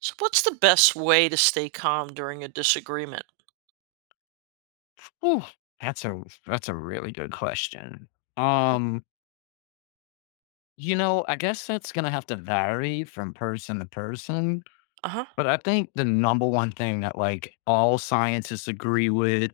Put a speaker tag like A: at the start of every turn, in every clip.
A: So, what's the best way to stay calm during a disagreement?
B: Whew, that's a really good question.
A: Uh huh.
B: Um, I guess that's gonna have to vary from person to person,
A: Uh-huh.
B: but I think the number one thing that like all scientists agree with,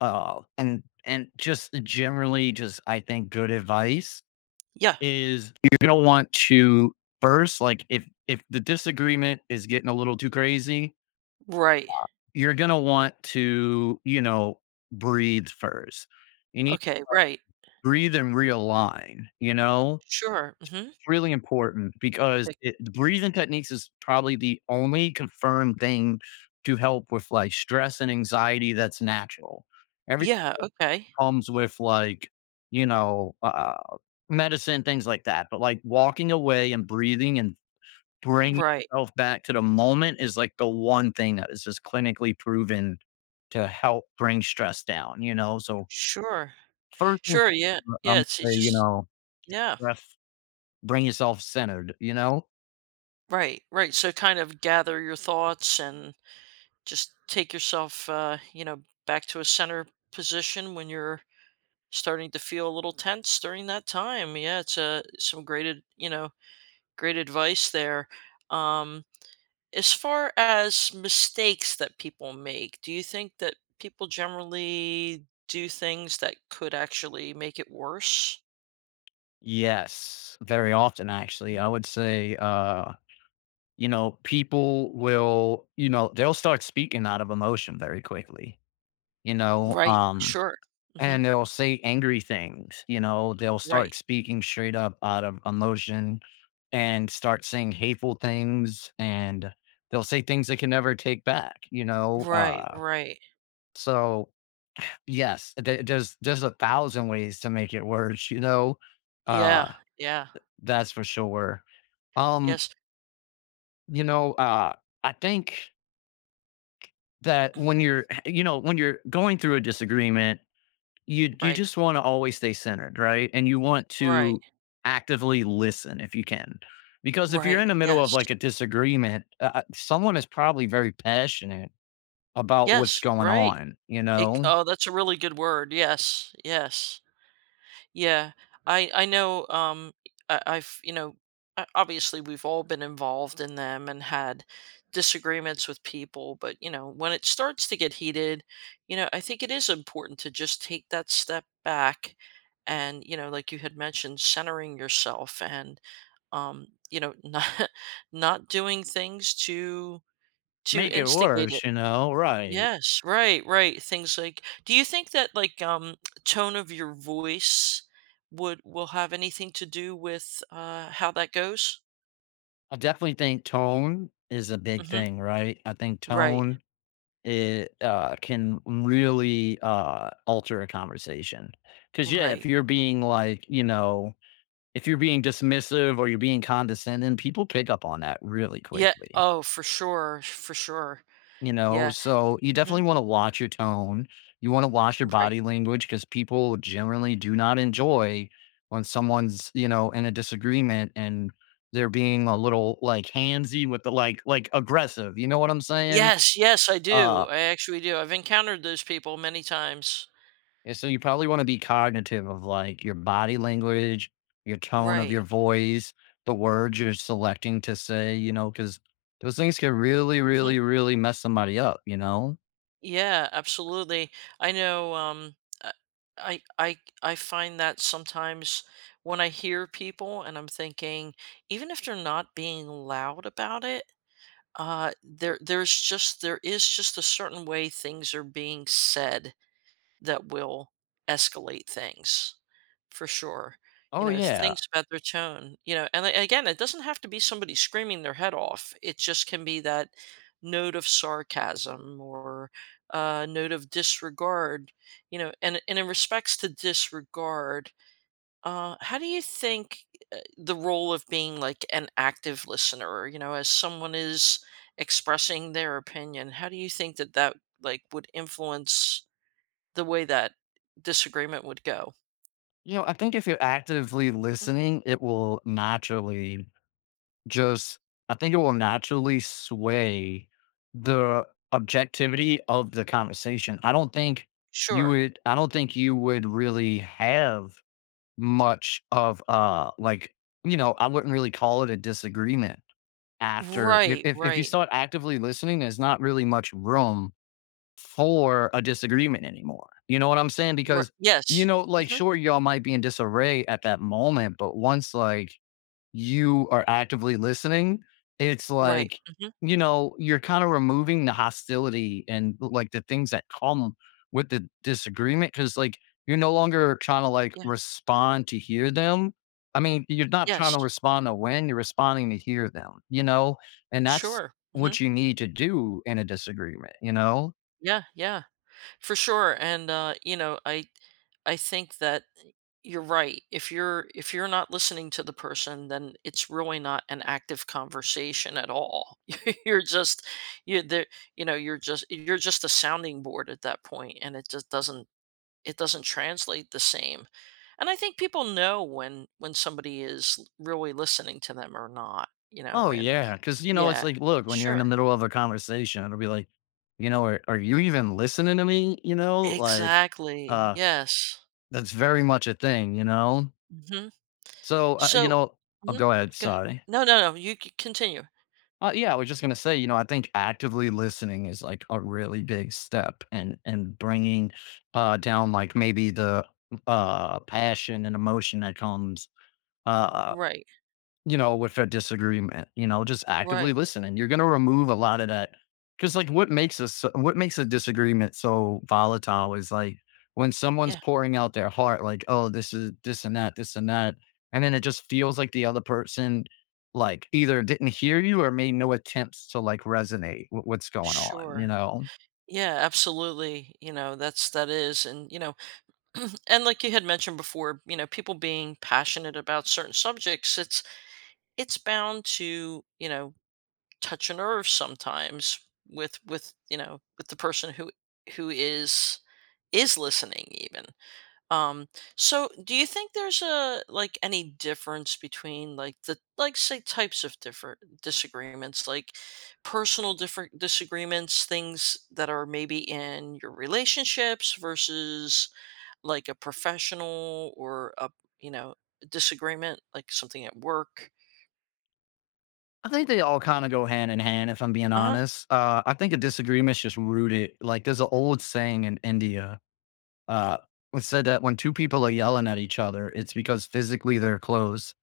B: and just generally, just I think good advice
A: Yeah.
B: is you're gonna want to first, like if the disagreement is getting a little too crazy,
A: Right.
B: you're gonna want to, breathe first. You
A: Okay. Right.
B: Breathe and realign, you know?
A: Sure. Mm-hmm.
B: It's really important because
A: Like,
B: it the breathing techniques is probably the only confirmed thing to help with, like, stress and anxiety that's natural. Everything
A: yeah. Okay.
B: comes with, like, you know, uh, medicine, things like that, but, like, walking away and breathing and bringing
A: Right.
B: yourself back to the moment is, like, the one thing that is just clinically proven to help bring stress down, you know? So,
A: Sure.
B: first and
A: Sure. Yeah.
B: foremost,
A: Yeah.
B: I'm
A: It's,
B: gonna
A: it's
B: say, you
A: just,
B: know,
A: yeah.
B: breath Bring yourself centered, you know?
A: Right. Right. So, kind of gather your thoughts and just take yourself, back to a center position when you're starting to feel a little tense during that time. Yeah. It's a some great, great advice there. Um, As far as mistakes that people make, do you think that people generally do things that could actually make it worse?
B: Yes, very often actually.
A: Mhm.
B: I would say, you know, people will, they'll start speaking out of emotion very quickly, you know,
A: Right,
B: um,
A: sure. Mhm.
B: and they'll say angry things, they'll start
A: Right.
B: speaking straight up out of emotion and start saying hateful things and they'll say things they can never take back, you know?
A: Right, right.
B: So yes, there's a thousand ways to make it worse, you know?
A: Yeah,
B: Uh,
A: yeah,
B: That's for sure. Um,
A: yes.
B: you know, uh, I think that when
A: Mhm.
B: you're, when you're going through a disagreement, you
A: Right,
B: just want to always stay centered, right? And you want
A: right,
B: to actively listen if you can, because if you're in
A: right,
B: the middle of
A: yes.
B: like a disagreement, someone is probably very passionate about what's
A: Yes,
B: going
A: right.
B: on. You
A: It
B: know,
A: oh, that's a really good word, yes, yes. Yeah, I know. I've obviously we've all been involved in them and had disagreements with people, but when it starts to get heated, I think it is important to just take that step back, and like you had mentioned, centering yourself and, um, you know, not not doing things to
B: make it
A: instigate it.
B: worse. You know, right?
A: Yes, right, right, things like do you think that, like, tone of your voice would will have anything to do with, how that goes?
B: I definitely think tone is a big
A: Mhm.
B: thing, right? I think
A: Right,
B: tone It, can really, alter a conversation. Cause yeah, if
A: right.
B: you're being, like, if you're being dismissive or you're being condescending, people pick up on that really
A: Yeah
B: quickly,
A: oh, for sure, for sure.
B: you know?
A: Yeah.
B: So, you definitely
A: Mhm.
B: wanna watch your tone. You wanna watch your
A: Right.
B: body language because people generally do not enjoy when someone's, you know, in a disagreement and they're being a little, like, handsy with the, like aggressive, you know what I'm saying?
A: Yes, yes, I do,
B: Uh
A: I actually do, I've encountered those people many times.
B: And so you probably want to be cognitive of like your body language, your tone of
A: Right.
B: your voice, the words you're selecting to say, you know, because those things can really,
A: Mhm.
B: really, really mess somebody up, you know?
A: Yeah, absolutely. I know uh, I find that sometimes when I hear people and I'm thinking even if they're not being loud about it, there is just a certain way things are being said that will escalate things for sure. You
B: Oh,
A: know,
B: yeah.
A: things about their tone, and again, it doesn't have to be somebody screaming their head off. It just can be that note of sarcasm or note of disregard, and in respects to disregard, how do you think the role of being like an active listener, as someone is expressing their opinion, how do you think that like would influence the way that disagreement would go.
B: You know, I think if you're actively
A: Mhm.
B: listening, it will naturally just, I think it will naturally sway the objectivity of the conversation.
A: Sure.
B: I don't think you would really have much of, like, you know, I wouldn't really call it a disagreement after if
A: Right,
B: if if you
A: right.
B: start actively listening, there's not really much room for a disagreement anymore. You know what I'm saying?
A: Ri
B: Because, you
A: yes.
B: know, like,
A: Mhm.
B: sure, y'all might be in disarray at that moment, but once, like, you are actively listening, it's
A: Right.
B: like,
A: Mhm.
B: you know, you're kind of removing the hostility and like the things that come with the disagreement. Cause like you're no longer trying to like
A: Yeah.
B: respond to hear them. I mean, you're not trying
A: Yes.
B: to respond to win, you're responding to hear them, you know? And that's
A: Sure. Mhm.
B: what you need to do in a disagreement, you know?
A: Yeah, yeah. For sure, and, I think that you're right. If you're not listening to the person, then it's really not an active conversation at all. You're just you're there you're just a sounding board at that point, and it just doesn't it doesn't translate the same. And I think people know when somebody is really listening to them or not,
B: Oh,
A: and
B: yeah. Cause, you know, it's
A: yeah.
B: like, look, when you're in
A: Sure.
B: the middle of a conversation, it'll be like, you know, are you even listening to me? You know, like,
A: Exactly.
B: uh,
A: Yes.
B: that's very much a thing, you know?
A: Mhm.
B: So,
A: So.
B: oh,
A: Mhm.
B: go ahead,
A: Go.
B: sorry.
A: No, no, no, you c continue.
B: Yeah, I was just gonna say, you know, I think actively listening is, like, a really big step and bringing, down, like, maybe the, passion and emotion that comes, uh
A: Right.
B: you know, with a disagreement, you know, just actively
A: Right.
B: listen, and you're gonna remove a lot of that. Because, like, what makes a disagreement so volatile is, like, when someone's
A: Yeah.
B: pouring out their heart, like, "Oh, this is this and that," and then it just feels like the other person, like, either didn't hear you or made no attempts to, like, resonate with what's going on, you
A: Sure.
B: know?
A: Yeah, absolutely. You know, that's that is and, you know, And like you had mentioned before, people being passionate about certain subjects, it's bound to, touch a nerve sometimes with you know with the person who is listening even. um so do you think there's a like any difference between like the like say types of different disagreements, like personal different disagreements, things that are maybe in your relationships versus like a professional or a you know disagreement, like something at work?
B: I think they all kinda go hand in hand, if I'm being
A: Uh-huh.
B: honest. I think a disagreement's just rooted like, there's an old saying in India. Uh, it said that when two people are yelling at each other, it's because physically they're close,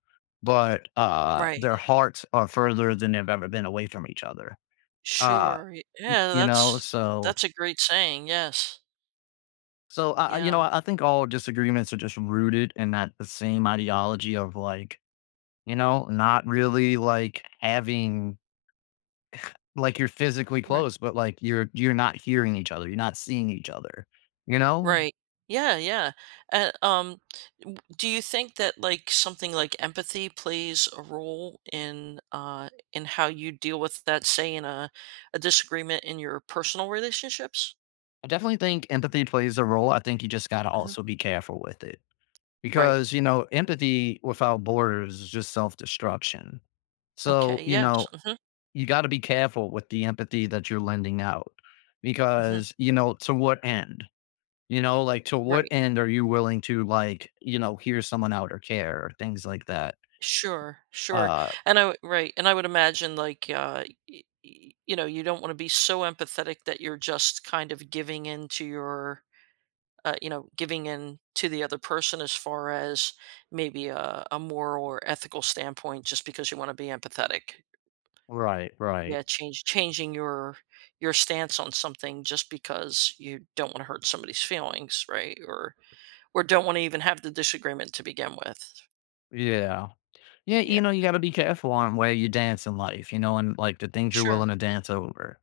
B: but,
A: Right.
B: their hearts are further than they've ever been away from each other. Uh,
A: Sure, y
B: y
A: yeah,
B: you know,
A: that's
B: so
A: a great saying, yes.
B: so, I you know,
A: Yeah,
B: I think all disagreements are just rooted in that the same ideology of, like, you know, not really, like, having like, you're physically
A: right,
B: close, but, like, you're not hearing each other, you're not seeing each other, you know?
A: right. Yeah, yeah, and, w do you think that, like, something like empathy plays a role in how you deal with that, say, in a disagreement in your personal relationships?
B: I definitely think empathy plays a role. I think you just gotta
A: Mhm,
B: also be careful with it,
A: right.
B: because, you know, empathy without borders is just self-destruction, so,
A: Okay,
B: you
A: yes,
B: know,
A: mhm,
B: you got to be careful with the empathy that you're lending out,
A: mhm,
B: because, you know, to what end? You know, like, to what
A: right.
B: end are you willing to, like, you know, hear someone out or care or things like that?
A: Sure, sure.
B: uh
A: And I w right, and I would imagine, like, you don't wanna be so empathetic that you're just kind of giving in to your, giving in to the other person as far as maybe a moral or ethical standpoint just because you wanna be empathetic.
B: right,
A: Yeah,
B: right,
A: change changing your stance on something just because you don't wanna hurt somebody's feelings, right? Or don't wanna even have the disagreement to begin with.
B: yeah. Yeah,
A: Yeah,
B: you know, you gotta be careful on where you dance in life, you know, and like the things you're
A: sure.
B: willing to dance over.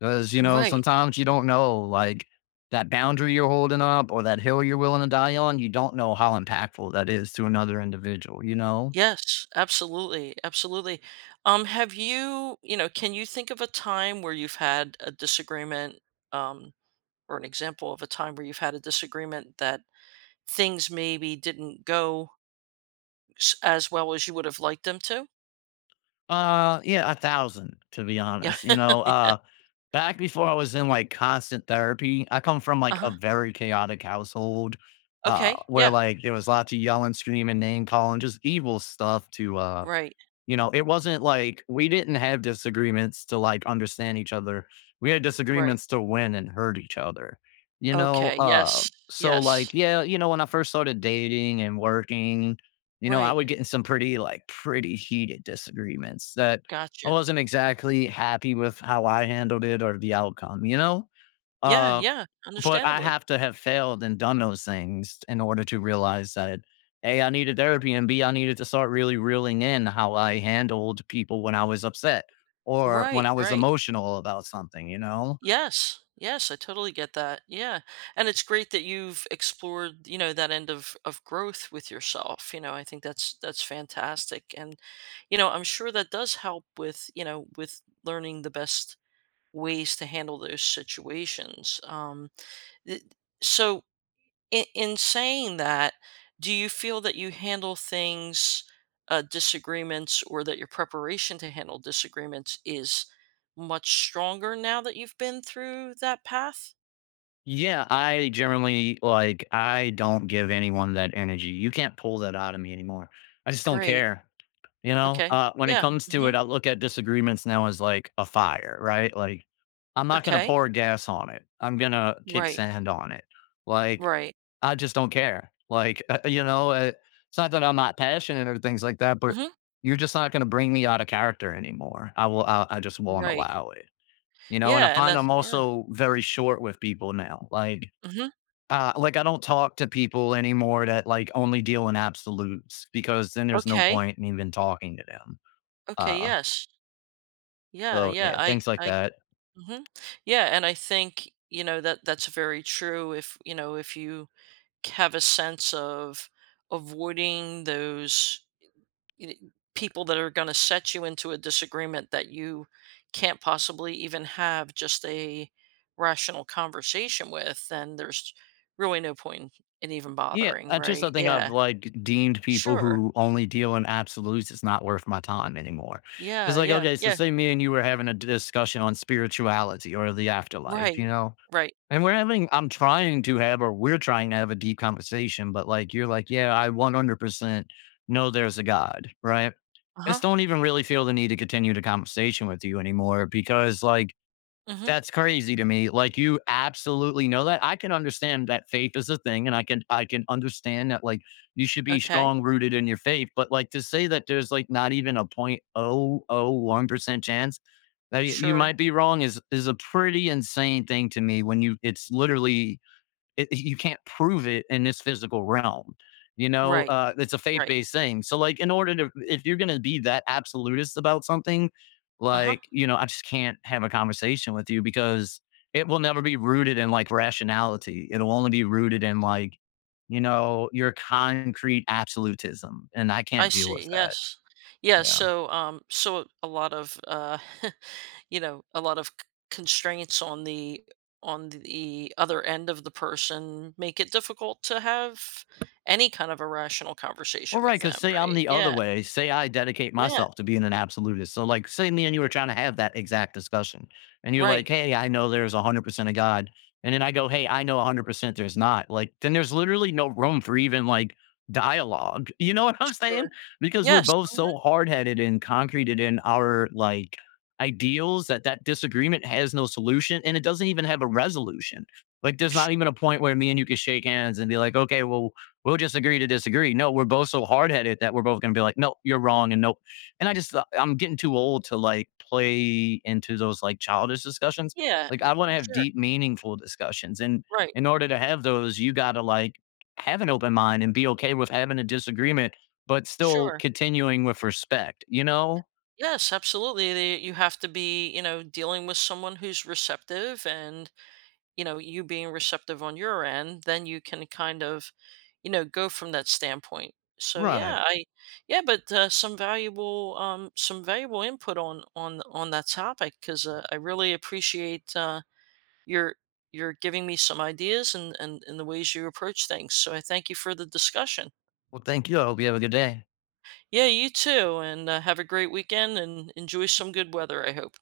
B: Because, you know,
A: Right.
B: sometimes you don't know like that boundary you're holding up or that hill you're willing to die on, you don't know how impactful that is to another individual, you know?
A: Yes, absolutely, absolutely. Have you, you know, can you think of a time where you've had a disagreement, um, or an example of a time where you've had a disagreement that things maybe didn't go as well as you would have liked them to?
B: Yeah, a thousand, to be
A: Yeah.
B: honest. You know, back before I was in like constant therapy, I come from like a
A: Uh-huh.
B: very chaotic household,
A: Okay.
B: where
A: Yeah.
B: like there was lots of yelling, screaming, name calling, just evil stuff to
A: Right.
B: you know, it wasn't like we didn't have disagreements to like understand each other. We had
A: Right.
B: disagreements to win and hurt each other. You know,
A: Okay. Yes.
B: so
A: Yes.
B: like yeah, you know, when I first started dating and working, you know, I
A: Right.
B: would get in some pretty like pretty heated disagreements that I
A: Gotcha.
B: wasn't exactly happy with how I handled it or the outcome, you know?
A: Yeah.
B: Um
A: Yeah.
B: but I
A: Understandably.
B: have to have failed and done those things in order to realize that A, I needed therapy, and B, I needed to start really reeling in how I handled people when I was upset or when
A: Right.
B: I was
A: Right.
B: emotional about something, you know?
A: Yes. Yes, I totally get that. Yeah. And it's great that you've explored, that end of growth with yourself. I think that's fantastic. And I'm sure that does help with, with learning the best ways to handle those situations. Th- so in, saying that, do you feel that you handle things, disagreements, or that your preparation to handle disagreements is much stronger now that you've been through that path?
B: Yeah, I generally like, I don't give anyone that energy. You can't pull that out of me anymore. I just don't
A: Great.
B: care. You know,
A: Okay.
B: when it
A: Yeah.
B: comes to
A: Hmm.
B: it, I look at disagreements now as like a fire, right? Like, I'm not going to
A: Okay.
B: pour gas on it. I'm going to kick
A: Right.
B: sand on it. Like,
A: Right.
B: I just don't care. Like, it's not that I'm not passionate or things like that, but
A: Hmm.
B: you're just not going to bring me out of character anymore. I will, I just won't
A: Right.
B: allow it, you know? And I
A: Yeah. And
B: find
A: that's
B: I'm
A: yeah.
B: also very short with people now.
A: Hmm.
B: Like I don't talk to people anymore that like only deal in absolutes because then there's no
A: Okay.
B: point in even talking to them.
A: Okay.
B: Uh,
A: Yes. Yeah.
B: so
A: Yeah.
B: yeah,
A: I.
B: things like
A: I.
B: that.
A: Hmm. Yeah. And I think that's very true. If you have a sense of avoiding those y- people that are going to set you into a disagreement that you can't possibly even have just a rational conversation with, then there's really no point in even
B: Yeah,
A: bothering,
B: I just I
A: right?
B: think I've
A: Yeah,
B: like deemed people
A: sure.
B: who only deal in absolutes. It's not worth my time anymore. It's
A: Yeah,
B: like,
A: yeah,
B: okay, so
A: yeah.
B: say me and you were having a discussion on spirituality or the afterlife, you
A: Right,
B: know,
A: right.
B: and we're having, I'm trying to have, or we're trying to have a deep conversation, but like you're like, yeah, I 100% know there's a God, right?
A: Uh
B: I Just
A: huh.
B: don't even really feel the need to continue the conversation with you anymore because like
A: Mm hmm.
B: that's crazy to me. Like you absolutely know that. I can understand that faith is a thing and I can understand that like you should be
A: Okay.
B: strong rooted in your faith, but like to say that there's like not even a 0.01% chance that you
A: Sure.
B: might be wrong is a pretty insane thing to me when you it's literally it, you can't prove it in this physical realm. You know,
A: Right,
B: it's a faith
A: right.
B: based thing. So, like, in order to, if you're going to be that absolutist about something,
A: Uh huh.
B: like, you know, I just can't have a conversation with you because it will never be rooted in like rationality. It'll only be rooted in like, you know, your concrete absolutism. And I
A: I
B: can't deal
A: see.
B: with that.
A: Yes. Yeah.
B: Yeah.
A: So, a lot of, a lot of constraints on the other end of the person make it difficult to have any kind of a rational
B: Well,
A: conversation
B: right.
A: with
B: Because
A: them,
B: say I'm
A: right?
B: the other
A: Yeah.
B: way. Say I dedicate
A: Yeah.
B: myself to being an absolutist. So, like, say me and you were trying to have that exact discussion, and you're
A: Right.
B: like, "Hey, I know there's 100% of God," and then I go, "Hey, I know 100% there's not." Like, then there's literally no room for even like dialogue. You know what I'm
A: Sure.
B: saying? Because we're
A: Yes.
B: both so hard headed and concreted in our like ideals that that disagreement has no solution, and it doesn't even have a resolution. Like, there's
A: Sh-
B: not even a point where me and you can shake hands and be like, "Okay, well." we'll just agree to disagree. No, we're both so hard headed that we're both going to be like, no, you're wrong. And no. And I just, I'm getting too old to like play into those like childish discussions.
A: yeah.
B: Like, I want to have
A: Sure.
B: deep, meaningful discussions. And
A: Right.
B: in order to have those, you got to like have an open mind and be okay with having a disagreement, but still
A: Sure.
B: continuing with respect, you know?
A: Yes, absolutely. You have to be, dealing with someone who's receptive and you being receptive on your end, then you can kind of, go from that standpoint. So
B: Right.
A: yeah, I yeah, but some valuable input on that topic, because I really appreciate your are giving me some ideas, and the ways you approach things. So I thank you for the discussion.
B: Well, thank you. I hope you have a good day.
A: Yeah, you too, and have a great weekend and enjoy some good weather. I hope.